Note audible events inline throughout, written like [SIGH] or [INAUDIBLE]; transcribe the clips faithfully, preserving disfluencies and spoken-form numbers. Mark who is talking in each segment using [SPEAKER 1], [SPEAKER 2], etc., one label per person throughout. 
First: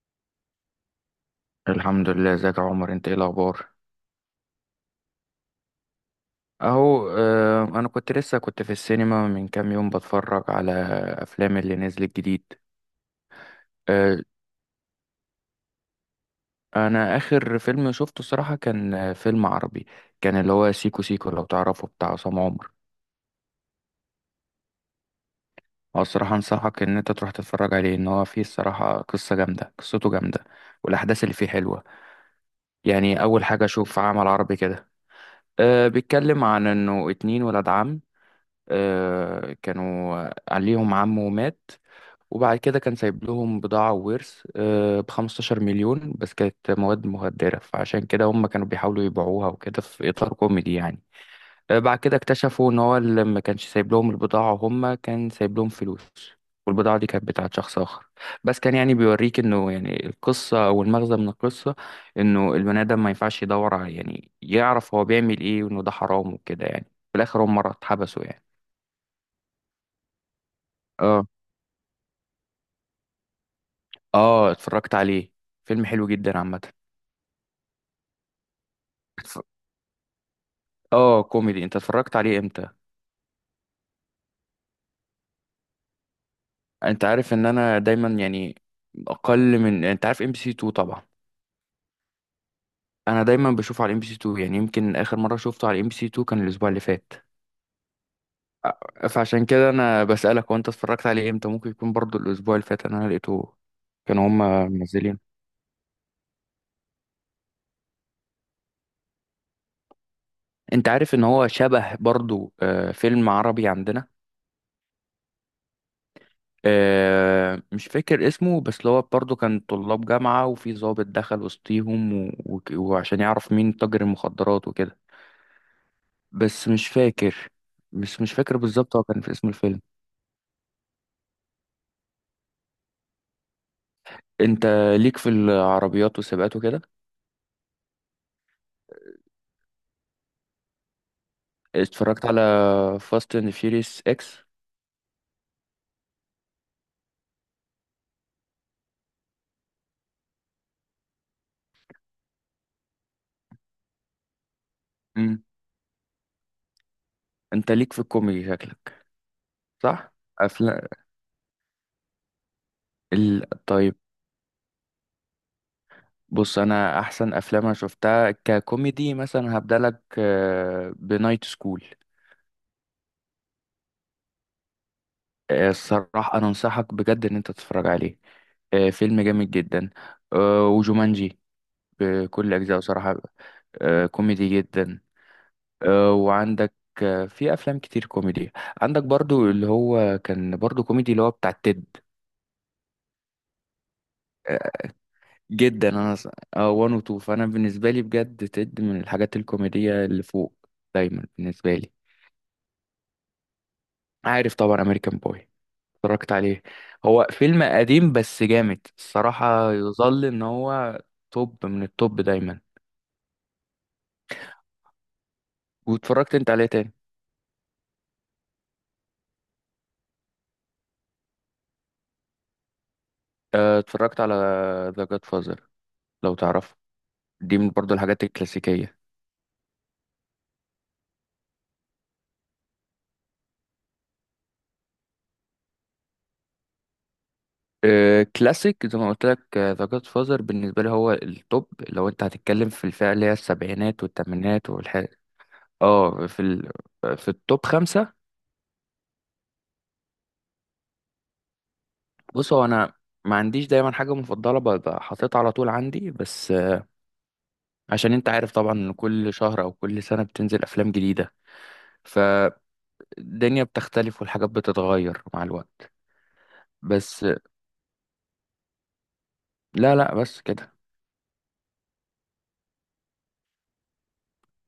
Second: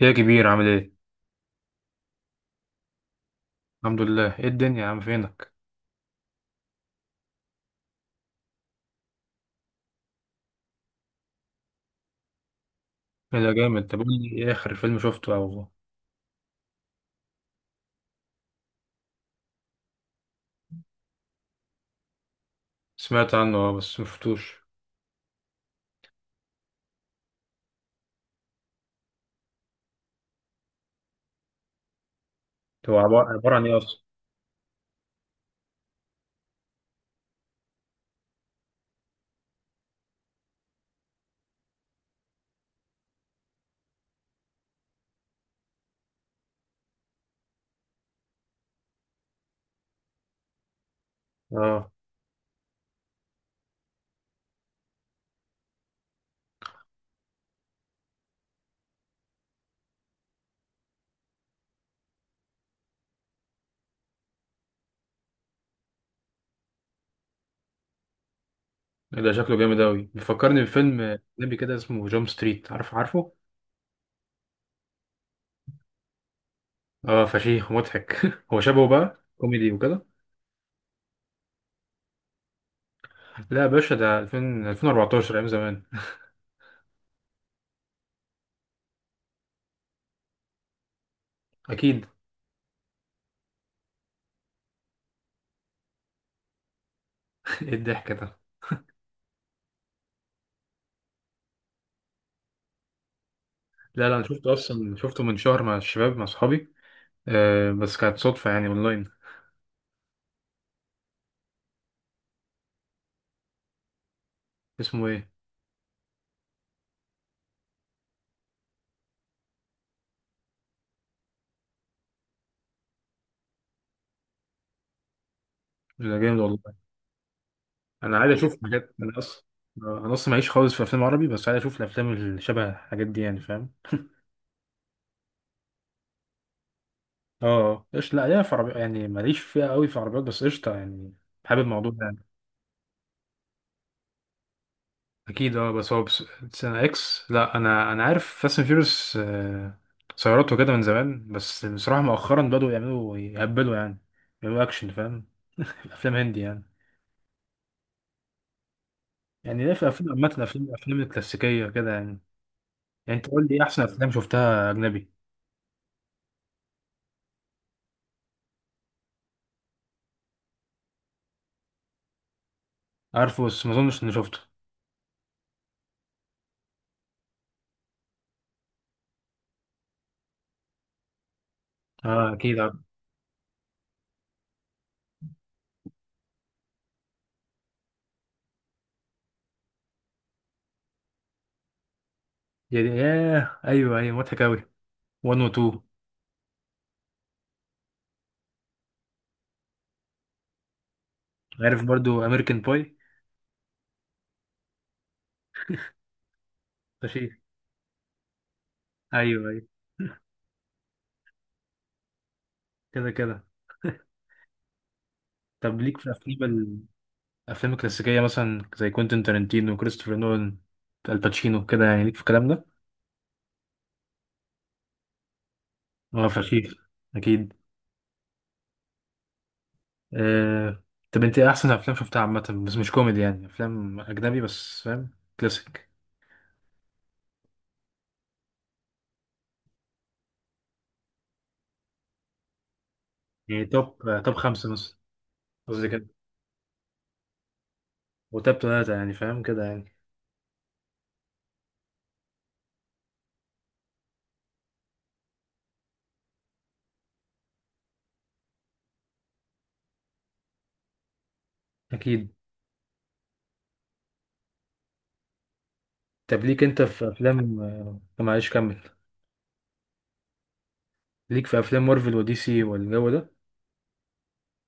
[SPEAKER 1] يا كبير عامل ايه؟
[SPEAKER 2] الحمد لله، ازيك يا عمر؟ انت ايه الاخبار؟
[SPEAKER 1] الحمد لله، ايه الدنيا يا عم، فينك؟
[SPEAKER 2] اهو. آه، انا كنت لسه كنت في السينما من كام يوم بتفرج على افلام اللي نزلت جديد.
[SPEAKER 1] ايه ده جامد، طب قول
[SPEAKER 2] آه،
[SPEAKER 1] لي ايه اخر فيلم شفته او
[SPEAKER 2] انا اخر فيلم شفته الصراحه كان آه، فيلم عربي، كان اللي هو سيكو سيكو لو تعرفه، بتاع عصام عمر.
[SPEAKER 1] سمعت عنه؟ اه بس مشفتوش.
[SPEAKER 2] هو الصراحه انصحك ان انت تروح تتفرج عليه، ان هو فيه الصراحه قصه جامده، قصته جامده، والاحداث اللي فيه حلوه.
[SPEAKER 1] هو
[SPEAKER 2] يعني
[SPEAKER 1] عبا-
[SPEAKER 2] اول
[SPEAKER 1] عبارة
[SPEAKER 2] حاجه
[SPEAKER 1] عن ايه
[SPEAKER 2] اشوف
[SPEAKER 1] اصلا؟
[SPEAKER 2] عمل عربي كده. أه بيتكلم عن انه اتنين ولاد عم، أه كانوا عليهم عمه مات، وبعد كده كان سايب لهم بضاعة وورث ب 15 مليون، بس كانت مواد مخدرة، فعشان كده هم كانوا بيحاولوا يبيعوها وكده في إطار كوميدي يعني. آه،
[SPEAKER 1] اه
[SPEAKER 2] بعد كده اكتشفوا إن هو اللي ما كانش سايب لهم البضاعة، هم كان سايب لهم فلوس، والبضاعة دي كانت بتاعت شخص آخر. بس كان يعني بيوريك إنه، يعني القصة أو المغزى من القصة، إنه البني آدم ما ينفعش يدور على، يعني يعرف هو بيعمل إيه، وإنه ده حرام وكده يعني. في الآخر هم مرة اتحبسوا يعني.
[SPEAKER 1] ايه ده شكله جامد اوي، بيفكرني بفيلم
[SPEAKER 2] اه،
[SPEAKER 1] اجنبي كده اسمه جامب ستريت، عارف؟ عارفه؟
[SPEAKER 2] اه، اتفرجت عليه. فيلم حلو جدا عامة.
[SPEAKER 1] اه فشيخ ومضحك. [LAUGHS] هو شبهه بقى كوميدي وكده.
[SPEAKER 2] اه، كوميدي. انت اتفرجت عليه امتى؟
[SPEAKER 1] لا يا باشا، ده ألفين ألفين وأربعة عشر، ايام زمان.
[SPEAKER 2] انت عارف ان انا دايما يعني اقل من، انت عارف ام بي سي اتنين طبعا.
[SPEAKER 1] اكيد.
[SPEAKER 2] انا دايما بشوف على ام بي سي اتنين، يعني يمكن اخر مره شفته على ام بي سي اتنين كان الاسبوع اللي فات.
[SPEAKER 1] [LAUGHS] ايه الضحك ده؟
[SPEAKER 2] أ- فعشان كده انا بسالك وانت اتفرجت عليه امتى، ممكن يكون برضو الاسبوع اللي فات انا لقيته.
[SPEAKER 1] لا لا، انا
[SPEAKER 2] كانوا
[SPEAKER 1] شفته
[SPEAKER 2] هما
[SPEAKER 1] اصلا،
[SPEAKER 2] منزلين.
[SPEAKER 1] شفته من شهر مع الشباب، مع اصحابي. آه، بس كانت صدفة يعني، اونلاين.
[SPEAKER 2] انت عارف ان هو شبه برضو آه، فيلم عربي عندنا.
[SPEAKER 1] اسمه ايه؟
[SPEAKER 2] آه، مش فاكر اسمه، بس اللي هو برضو كان طلاب جامعه، وفي ضابط دخل وسطيهم و... و... وعشان يعرف مين تاجر المخدرات وكده.
[SPEAKER 1] ده جامد
[SPEAKER 2] بس
[SPEAKER 1] والله.
[SPEAKER 2] مش فاكر.
[SPEAKER 1] انا
[SPEAKER 2] بس
[SPEAKER 1] عايز
[SPEAKER 2] مش
[SPEAKER 1] اشوف
[SPEAKER 2] فاكر
[SPEAKER 1] حاجات،
[SPEAKER 2] بالظبط هو
[SPEAKER 1] انا
[SPEAKER 2] كان في
[SPEAKER 1] اصلا
[SPEAKER 2] اسم الفيلم.
[SPEAKER 1] انا اصلا معيش خالص في افلام عربي، بس عايز اشوف الافلام اللي شبه الحاجات دي يعني، فاهم.
[SPEAKER 2] انت ليك في العربيات والسباقات وكده؟
[SPEAKER 1] اه ايش، لا ليا في عربي، يعني ماليش فيها قوي، في عربيات بس قشطه يعني، حابب الموضوع ده يعني.
[SPEAKER 2] اتفرجت على فاست اند فيوريوس اكس.
[SPEAKER 1] اكيد، اه بس هو بس سنة اكس. لا انا انا عارف فاست اند فيوريوس سيارات وكده من زمان، بس بصراحه مؤخرا بدأوا يعملوا يهبلوا يعني، يعملوا اكشن، فاهم.
[SPEAKER 2] امم.
[SPEAKER 1] [LAUGHS] افلام هندي يعني.
[SPEAKER 2] انت ليك في الكوميدي شكلك.
[SPEAKER 1] يعني ليه، في افلام
[SPEAKER 2] صح.
[SPEAKER 1] عامه، افلام
[SPEAKER 2] افلام
[SPEAKER 1] الافلام الكلاسيكيه كده يعني. يعني انت
[SPEAKER 2] ال...
[SPEAKER 1] قول لي إيه احسن
[SPEAKER 2] طيب،
[SPEAKER 1] افلام شفتها اجنبي؟
[SPEAKER 2] بص انا احسن افلام انا شفتها ككوميدي مثلا هبدأ لك بنايت سكول.
[SPEAKER 1] عارفه بس ما اظنش اني شفته.
[SPEAKER 2] الصراحة انا انصحك بجد ان انت تتفرج عليه. آه، فيلم جامد جدا. آه، وجومانجي
[SPEAKER 1] اه
[SPEAKER 2] بكل
[SPEAKER 1] اكيد عارف،
[SPEAKER 2] اجزائه صراحة. آه، كوميدي جدا. آه، وعندك آه، في افلام كتير كوميدي. عندك برضو اللي هو كان برضو كوميدي اللي هو بتاع تيد.
[SPEAKER 1] يعني ياه، ايوه ايوه مضحك اوي،
[SPEAKER 2] آه،
[SPEAKER 1] واحد و اتنين.
[SPEAKER 2] جدا، انا ص- اه وان وتو، فانا بالنسبه لي بجد تيد من الحاجات الكوميديه اللي فوق دايما بالنسبه
[SPEAKER 1] عارف
[SPEAKER 2] لي.
[SPEAKER 1] برضو امريكان باي؟
[SPEAKER 2] عارف طبعا امريكان بوي، اتفرجت عليه. هو
[SPEAKER 1] فشيخ.
[SPEAKER 2] فيلم قديم بس جامد
[SPEAKER 1] ايوه ايوه،
[SPEAKER 2] الصراحه، يظل ان هو توب من التوب دايما.
[SPEAKER 1] كده كده. [LAUGHS] طب ليك في
[SPEAKER 2] واتفرجت
[SPEAKER 1] افلام
[SPEAKER 2] انت عليه
[SPEAKER 1] ال-
[SPEAKER 2] تاني.
[SPEAKER 1] الافلام الكلاسيكيه، مثلا زي كوينتين تارنتينو وكريستوفر نولان الباتشينو كده يعني، ليك في الكلام ده؟
[SPEAKER 2] آه، اتفرجت على ذا جاد فازر
[SPEAKER 1] اه
[SPEAKER 2] لو
[SPEAKER 1] فشيخ.
[SPEAKER 2] تعرفه.
[SPEAKER 1] اكيد.
[SPEAKER 2] دي من برضو الحاجات الكلاسيكيه.
[SPEAKER 1] آه، طب انت إيه احسن افلام شفتها عامه بس مش كوميدي يعني، افلام اجنبي بس، فاهم؟ كلاسيك.
[SPEAKER 2] آه، كلاسيك زي ما قلت لك، ذا جاد فازر بالنسبه لي هو التوب لو انت هتتكلم في الفئه اللي هي
[SPEAKER 1] يعني توب
[SPEAKER 2] السبعينات
[SPEAKER 1] توب
[SPEAKER 2] والثمانينات
[SPEAKER 1] خمسة مثلا،
[SPEAKER 2] والحاجات.
[SPEAKER 1] قصدي كده،
[SPEAKER 2] اه في ال... في التوب خمسه.
[SPEAKER 1] وتوب ثلاثة يعني فاهم كده يعني.
[SPEAKER 2] بص هو انا ما عنديش دايما حاجه مفضله ببقى حاططها على طول عندي، بس آه، عشان انت عارف طبعا ان كل شهر او كل سنه بتنزل افلام جديده،
[SPEAKER 1] اكيد.
[SPEAKER 2] فالدنيا بتختلف والحاجات بتتغير مع الوقت.
[SPEAKER 1] طب ليك انت في
[SPEAKER 2] بس آه،
[SPEAKER 1] افلام، آه، معلش كمل.
[SPEAKER 2] لا، لا، بس كده.
[SPEAKER 1] ليك في افلام مارفل ودي سي والجو ده؟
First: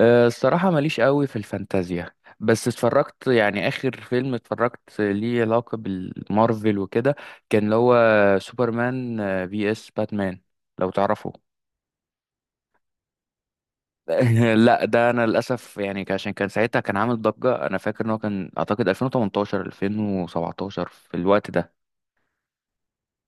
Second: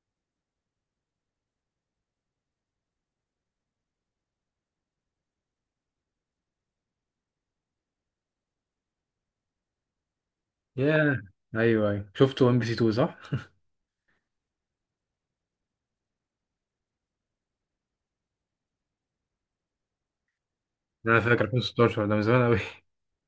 [SPEAKER 2] أه، الصراحة ماليش قوي في الفانتازيا. بس اتفرجت يعني آخر فيلم اتفرجت ليه علاقة بالمارفل وكده، كان اللي هو سوبرمان آه، في اس باتمان لو
[SPEAKER 1] ياه
[SPEAKER 2] تعرفه.
[SPEAKER 1] ايوه ايوه، شفت ون بي سي اتنين صح.
[SPEAKER 2] [LAUGHS] لا ده انا للاسف يعني، ك- عشان كان ساعتها كان عامل ضجة انا فاكر ان هو كان اعتقد ألفين وتمنتاشر ألفين وسبعتاشر في
[SPEAKER 1] انا فاكر
[SPEAKER 2] الوقت ده.
[SPEAKER 1] ألفين وستاشر، ده من زمان قوي.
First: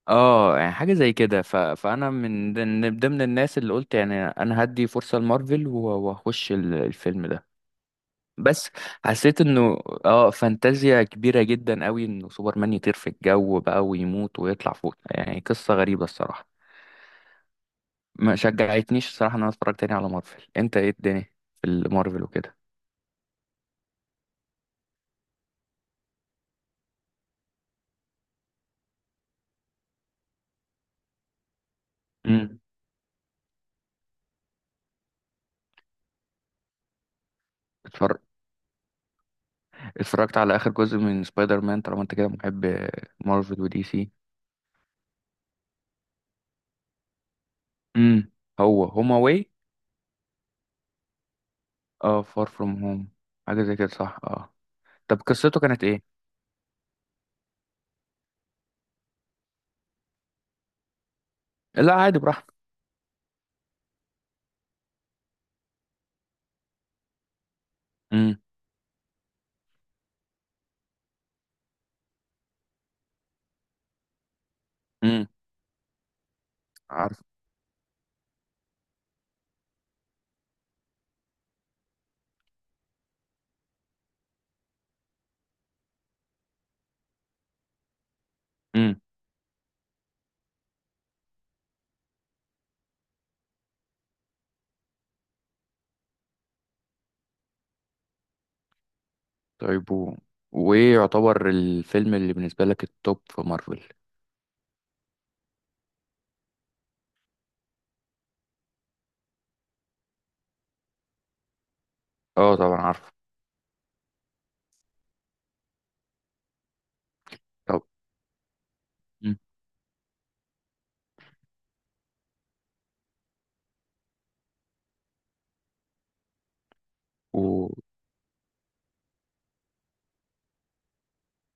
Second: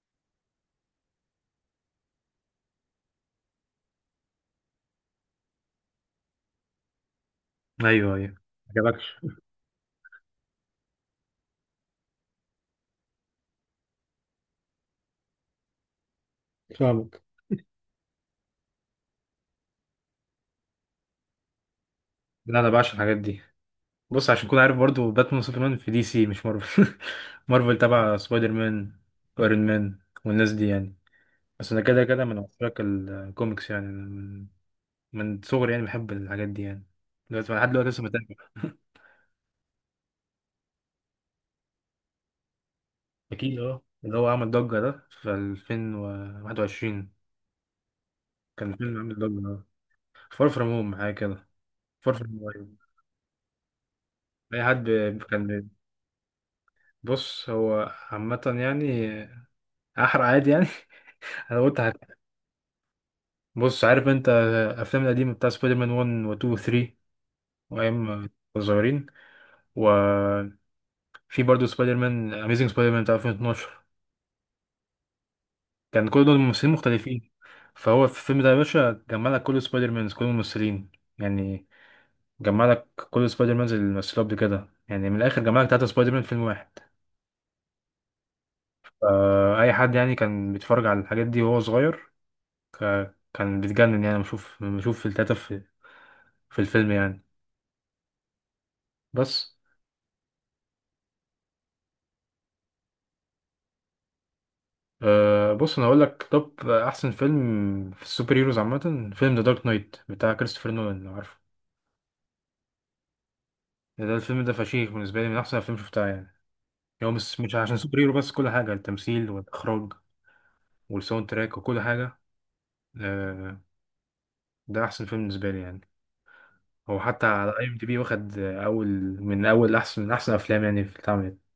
[SPEAKER 2] اه يعني حاجة زي كده. ف... فانا من ضمن ضمن الناس اللي قلت يعني انا هدي فرصة لمارفل و- واخش ال- الفيلم ده،
[SPEAKER 1] [LAUGHS] ايوه ايوه، ما
[SPEAKER 2] بس
[SPEAKER 1] عجبكش.
[SPEAKER 2] حسيت انه اه فانتازيا كبيرة جدا قوي انه سوبرمان يطير في الجو بقى ويموت ويطلع فوق، يعني قصة غريبة الصراحة.
[SPEAKER 1] فاهمك.
[SPEAKER 2] ما شجعتنيش الصراحة ان انا اتفرج تاني على مارفل. انت ايه الدنيا في المارفل وكده؟
[SPEAKER 1] لا انا بعشق الحاجات دي. بص، عشان تكون عارف برضو، باتمان وسوبرمان في دي سي مش مارفل. [LAUGHS] مارفل تبع سبايدر مان وايرون مان والناس دي يعني. بس انا كده كده من
[SPEAKER 2] امم.
[SPEAKER 1] عشاق الكوميكس يعني، أنا من من صغري يعني بحب الحاجات دي يعني، دلوقتي لحد دلوقتي لسه
[SPEAKER 2] اتفرج
[SPEAKER 1] بتابع. [LAUGHS]
[SPEAKER 2] اتفرجت على اخر جزء من سبايدر مان طالما انت كده محب
[SPEAKER 1] اكيد،
[SPEAKER 2] مارفل
[SPEAKER 1] اه
[SPEAKER 2] ودي سي.
[SPEAKER 1] اللي هو عمل ضجة ده في ألفين وواحد وعشرين،
[SPEAKER 2] امم.
[SPEAKER 1] كان
[SPEAKER 2] هو
[SPEAKER 1] فيلم
[SPEAKER 2] هوم
[SPEAKER 1] عامل ضجة
[SPEAKER 2] اواي.
[SPEAKER 1] اه. فار فروم هوم حاجة كده، فار
[SPEAKER 2] اه،
[SPEAKER 1] فروم
[SPEAKER 2] فار
[SPEAKER 1] هوم
[SPEAKER 2] فروم
[SPEAKER 1] أيوة.
[SPEAKER 2] هوم حاجة زي كده، صح، اه.
[SPEAKER 1] اي حد
[SPEAKER 2] طب
[SPEAKER 1] ب- كان
[SPEAKER 2] قصته
[SPEAKER 1] ب-
[SPEAKER 2] كانت ايه؟
[SPEAKER 1] بص هو عامة يعني، احرق عادي يعني. [LAUGHS] انا قلت
[SPEAKER 2] لا
[SPEAKER 1] هت-
[SPEAKER 2] عادي براحتك.
[SPEAKER 1] بص، عارف انت الافلام القديمة بتاع سبايدر مان واحد و اتنين و تلاتة، وايام ما
[SPEAKER 2] امم.
[SPEAKER 1] كنا صغيرين، وفي برضه سبايدر مان اميزنج سبايدر مان بتاع ألفين واتناشر،
[SPEAKER 2] امم.
[SPEAKER 1] كان كل دول ممثلين
[SPEAKER 2] عارف.
[SPEAKER 1] مختلفين. فهو في الفيلم ده يا باشا جمع لك كل سبايدر مانز، كل الممثلين يعني، جمع لك كل سبايدر مان اللي مثلوا قبل كده يعني، من الاخر جمع لك تلاتة سبايدر مان في فيلم واحد. فا اي حد يعني كان بيتفرج على الحاجات دي وهو صغير، ك- كان بيتجنن يعني، بشوف بشوف في التلاتة في في الفيلم يعني. بس
[SPEAKER 2] طيب، و... وايه يعتبر الفيلم اللي بالنسبة لك التوب في مارفل؟
[SPEAKER 1] أه، بص انا هقول لك، طب احسن فيلم في السوبر هيروز عامه فيلم ذا دارك نايت بتاع كريستوفر نولان، لو عارفه.
[SPEAKER 2] اه طبعا عارفه.
[SPEAKER 1] ده ده الفيلم ده فشيخ، بالنسبه لي من احسن الافلام اللي شفتها يعني. هو مش مش عشان
[SPEAKER 2] طب.
[SPEAKER 1] سوبر هيرو، بس كل حاجه، التمثيل
[SPEAKER 2] مم.
[SPEAKER 1] والاخراج والساوند تراك وكل حاجه. أه، ده احسن فيلم بالنسبه لي يعني. هو حتى على اي
[SPEAKER 2] و...
[SPEAKER 1] ام دي بي واخد اول، من اول احسن، من احسن افلام يعني في اتعملت.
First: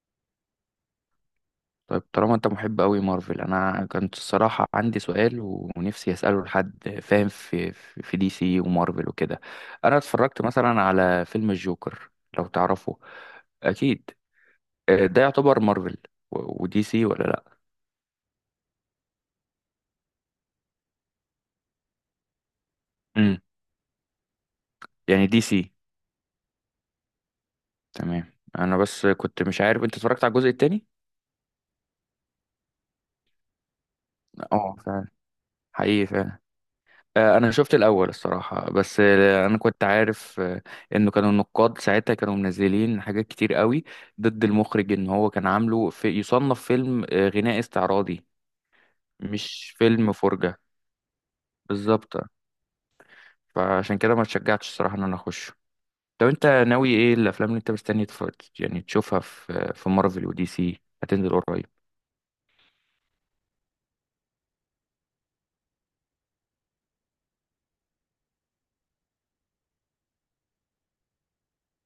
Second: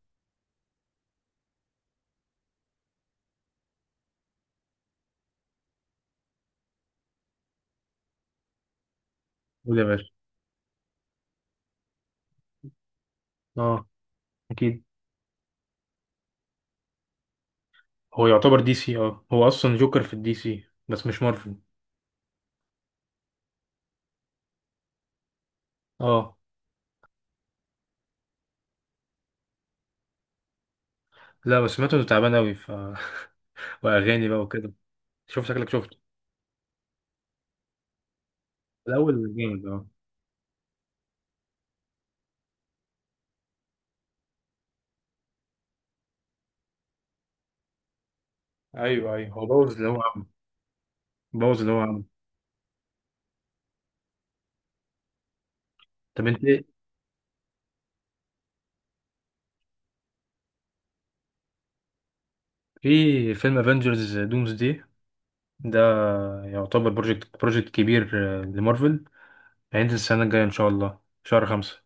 [SPEAKER 2] طيب، طالما انت محب قوي مارفل، انا كنت الصراحة عندي سؤال و- ونفسي اسأله لحد فاهم في في في دي سي ومارفل وكده.
[SPEAKER 1] قول يا
[SPEAKER 2] انا
[SPEAKER 1] باشا.
[SPEAKER 2] اتفرجت مثلا على فيلم الجوكر لو تعرفه.
[SPEAKER 1] اه
[SPEAKER 2] اكيد.
[SPEAKER 1] اكيد.
[SPEAKER 2] آه، ده يعتبر مارفل و... ودي سي، ولا لا؟
[SPEAKER 1] هو يعتبر دي سي، اه هو اصلا جوكر في الدي سي بس مش مارفل.
[SPEAKER 2] امم. يعني دي سي.
[SPEAKER 1] اه.
[SPEAKER 2] تمام. انا بس كنت مش عارف انت اتفرجت على الجزء التاني.
[SPEAKER 1] لا بس سمعته انه تعبان اوي ف [LAUGHS] واغاني بقى وكده،
[SPEAKER 2] اه فعلا.
[SPEAKER 1] شوف شكلك شفته.
[SPEAKER 2] حقيقي فعلا. آه، انا شفت الاول الصراحه، بس
[SPEAKER 1] الاول
[SPEAKER 2] آه، انا
[SPEAKER 1] جامد
[SPEAKER 2] كنت
[SPEAKER 1] اه.
[SPEAKER 2] عارف آه، انه كانوا النقاد ساعتها كانوا منزلين حاجات كتير قوي ضد المخرج، ان هو كان عامله في يصنف فيلم آه، غناء استعراضي
[SPEAKER 1] ايوه ايوه، هو
[SPEAKER 2] مش
[SPEAKER 1] بوظ اللي هو
[SPEAKER 2] فيلم
[SPEAKER 1] عمله،
[SPEAKER 2] فرجه.
[SPEAKER 1] بوظ اللي هو عمله.
[SPEAKER 2] بالظبط، فعشان كده ما اتشجعتش الصراحه ان انا اخش.
[SPEAKER 1] طب
[SPEAKER 2] طب
[SPEAKER 1] انت
[SPEAKER 2] انت
[SPEAKER 1] إيه؟
[SPEAKER 2] ناوي ايه الافلام اللي انت مستني تف... يعني تشوفها في في مارفل ودي سي هتنزل قريب؟
[SPEAKER 1] في فيلم افنجرز دومز دي، ده يعتبر بروجكت بروجكت كبير، آه، لمارفل. هينزل السنه الجايه ان شاء الله شهر خمسة.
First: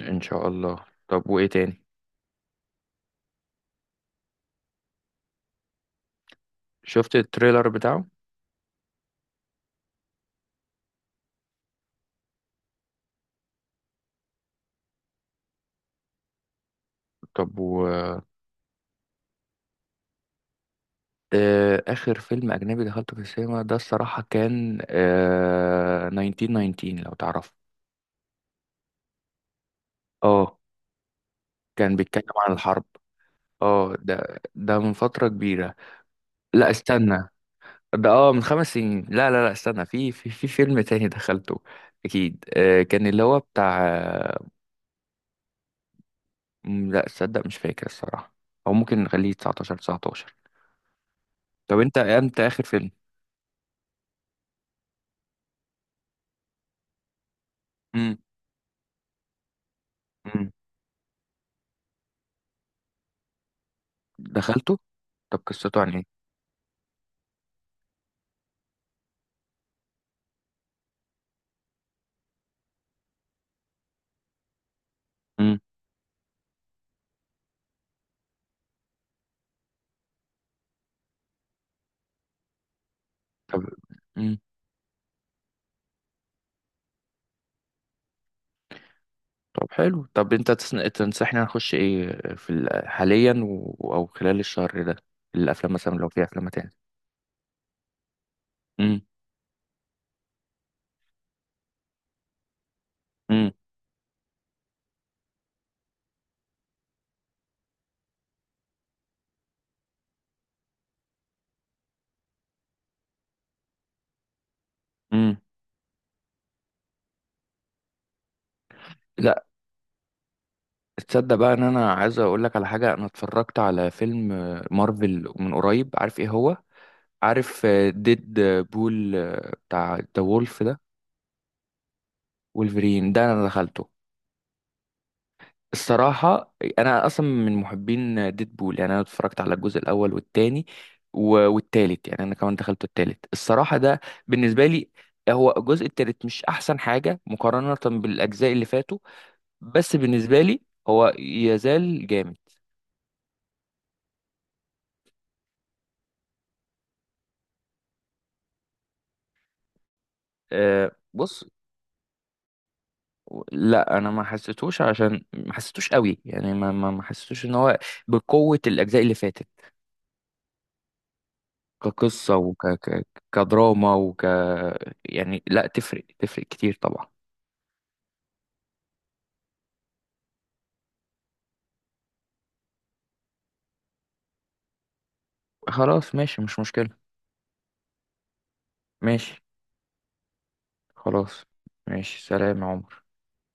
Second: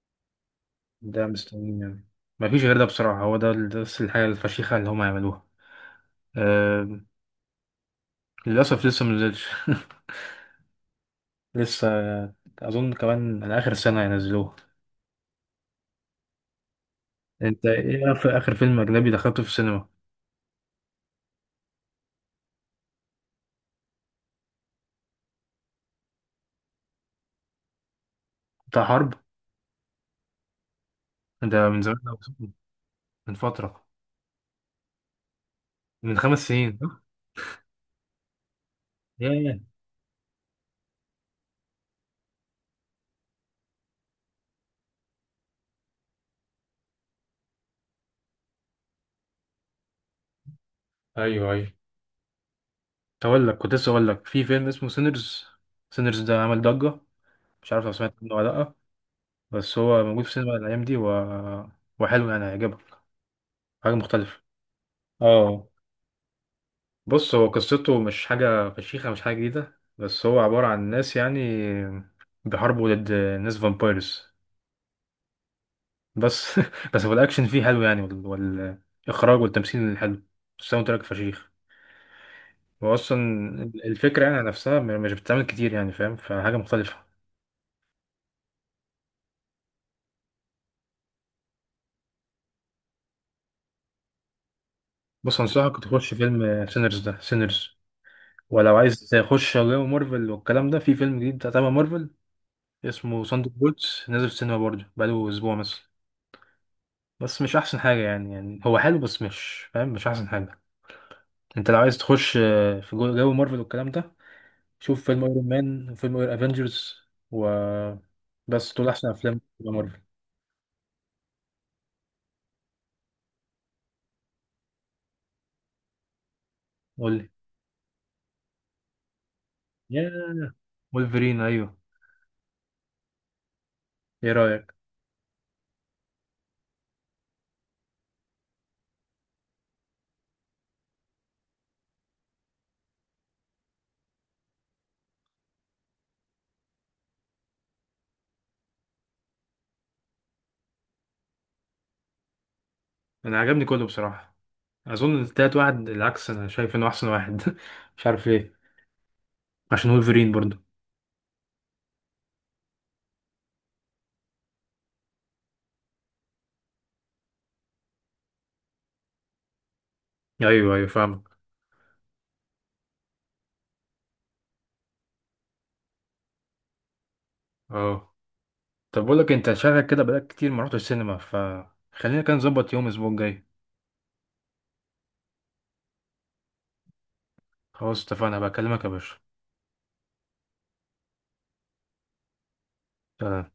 [SPEAKER 2] ان شاء الله. طب
[SPEAKER 1] ده
[SPEAKER 2] وايه
[SPEAKER 1] مستنيين
[SPEAKER 2] تاني؟
[SPEAKER 1] يعني، ما فيش غير ده بصراحة، هو ده ده بس الحاجة الفشيخة اللي هم يعملوها. أه.
[SPEAKER 2] شفت التريلر بتاعه؟
[SPEAKER 1] للأسف لسه منزلش. [LAUGHS] لسه. أظن كمان على آخر سنة ينزلوه.
[SPEAKER 2] طب،
[SPEAKER 1] أنت إيه آخر آخر فيلم أجنبي دخلته في السينما؟
[SPEAKER 2] آه، آخر فيلم أجنبي دخلته في السينما ده الصراحة كان آه تسعتاشر تسعتاشر لو تعرفه.
[SPEAKER 1] بتاع حرب؟
[SPEAKER 2] اه
[SPEAKER 1] ده من
[SPEAKER 2] كان
[SPEAKER 1] زمان
[SPEAKER 2] بيتكلم
[SPEAKER 1] أوي،
[SPEAKER 2] عن الحرب.
[SPEAKER 1] من فترة،
[SPEAKER 2] اه ده ده من فترة كبيرة.
[SPEAKER 1] من خمس
[SPEAKER 2] لا
[SPEAKER 1] سنين صح؟
[SPEAKER 2] استنى، ده اه من خمس سنين. لا، لا، لا،
[SPEAKER 1] ياه
[SPEAKER 2] استنى، في في في فيلم تاني [LAUGHS] دخلته. أكيد آه كان اللي هو بتاع آه، م، لا تصدق مش فاكر الصراحة، أو ممكن نخليه تسعتاشر تسعتاشر.
[SPEAKER 1] أيوه أيوه.
[SPEAKER 2] طب أنت أنت آخر فيلم،
[SPEAKER 1] كنت أقول لك، كنت لسه أقول لك في فيلم اسمه سينرز، سينرز ده عمل ضجة، مش عارف لو سمعت
[SPEAKER 2] مم.
[SPEAKER 1] عنه ولا لأ. بس هو موجود في
[SPEAKER 2] مم.
[SPEAKER 1] السينما الأيام دي، و... وحلو يعني، هيعجبك، حاجة مختلفة.
[SPEAKER 2] دخلته. طب
[SPEAKER 1] اه
[SPEAKER 2] قصته عن إيه؟
[SPEAKER 1] بص، هو قصته مش حاجة فشيخة، مش حاجة جديدة، بس هو عبارة عن ناس يعني بيحاربوا ضد ناس فامبايرز.
[SPEAKER 2] مم.
[SPEAKER 1] بس [LAUGHS] بس هو الأكشن فيه حلو يعني، وال- والإخراج والتمثيل حلو، الساوند تراك فشيخ. هو أصلا
[SPEAKER 2] طب.
[SPEAKER 1] الفكرة يعني نفسها م- مش بتتعمل كتير يعني، فاهم، فحاجة مختلفة.
[SPEAKER 2] طب حلو. طب انت تسن- تنصحني نخش ايه في ال- حاليا و... او خلال الشهر ده،
[SPEAKER 1] بص،
[SPEAKER 2] الافلام
[SPEAKER 1] أنصحك
[SPEAKER 2] مثلا لو
[SPEAKER 1] تخش
[SPEAKER 2] في افلام
[SPEAKER 1] فيلم
[SPEAKER 2] تاني؟
[SPEAKER 1] سينرز ده، سينرز. ولو عايز
[SPEAKER 2] امم.
[SPEAKER 1] تخش جو مارفل والكلام ده، في فيلم جديد تبع مارفل اسمه ساندر
[SPEAKER 2] امم.
[SPEAKER 1] بولتس، نازل في السينما برضه بقاله أسبوع مثلا. بس مش احسن حاجه يعني، يعني هو حلو بس مش فاهم، مش احسن حاجه. انت لو عايز تخش آه، في جو جو مارفل والكلام ده، شوف فيلم
[SPEAKER 2] امم.
[SPEAKER 1] ايرون مان وفيلم افنجرز، و بس دول احسن افلام
[SPEAKER 2] لا
[SPEAKER 1] في مارفل.
[SPEAKER 2] تصدق بقى ان انا عايز اقول لك على حاجه. انا اتفرجت على فيلم آه، مارفل من قريب. عارف ايه هو؟
[SPEAKER 1] قول لي.
[SPEAKER 2] عارف آه، ديد بول آه، بتاع
[SPEAKER 1] يا
[SPEAKER 2] ذا وولف ده،
[SPEAKER 1] وولفرين، ايوه.
[SPEAKER 2] وولفرين، ده انا دخلته.
[SPEAKER 1] ايه رايك؟
[SPEAKER 2] الصراحة أنا أصلا من محبين ديدبول، يعني أنا اتفرجت على الجزء الأول والتاني و- والتالت. يعني أنا كمان دخلت التالت الصراحة، ده بالنسبة لي هو الجزء التالت مش أحسن حاجة مقارنة بالأجزاء اللي فاتوا. بس بالنسبة لي هو يزال جامد.
[SPEAKER 1] انا عجبني كله بصراحه. اظن التالت واحد العكس، انا شايف انه احسن واحد. [LAUGHS] مش عارف ليه، عشان وولفرين برضو.
[SPEAKER 2] أه بص، لا أنا ما حسيتوش، عشان ما حسيتوش قوي يعني، ما ما ما حسيتوش إن هو بقوة الأجزاء اللي فاتت
[SPEAKER 1] ايوه ايوه فاهمك.
[SPEAKER 2] كقصة وك ك- كدراما وك يعني لا تفرق تفرق كتير طبعا.
[SPEAKER 1] اه. طب بقول لك، انت شغلك كده بقالك كتير ما رحتش السينما، فخلينا كده نظبط يوم الاسبوع الجاي.
[SPEAKER 2] خلاص ماشي مش مشكلة.
[SPEAKER 1] خلاص اتفقنا، بكلمك يا باشا.
[SPEAKER 2] ماشي. خلاص. ماشي، سلام يا عمر.
[SPEAKER 1] سلام.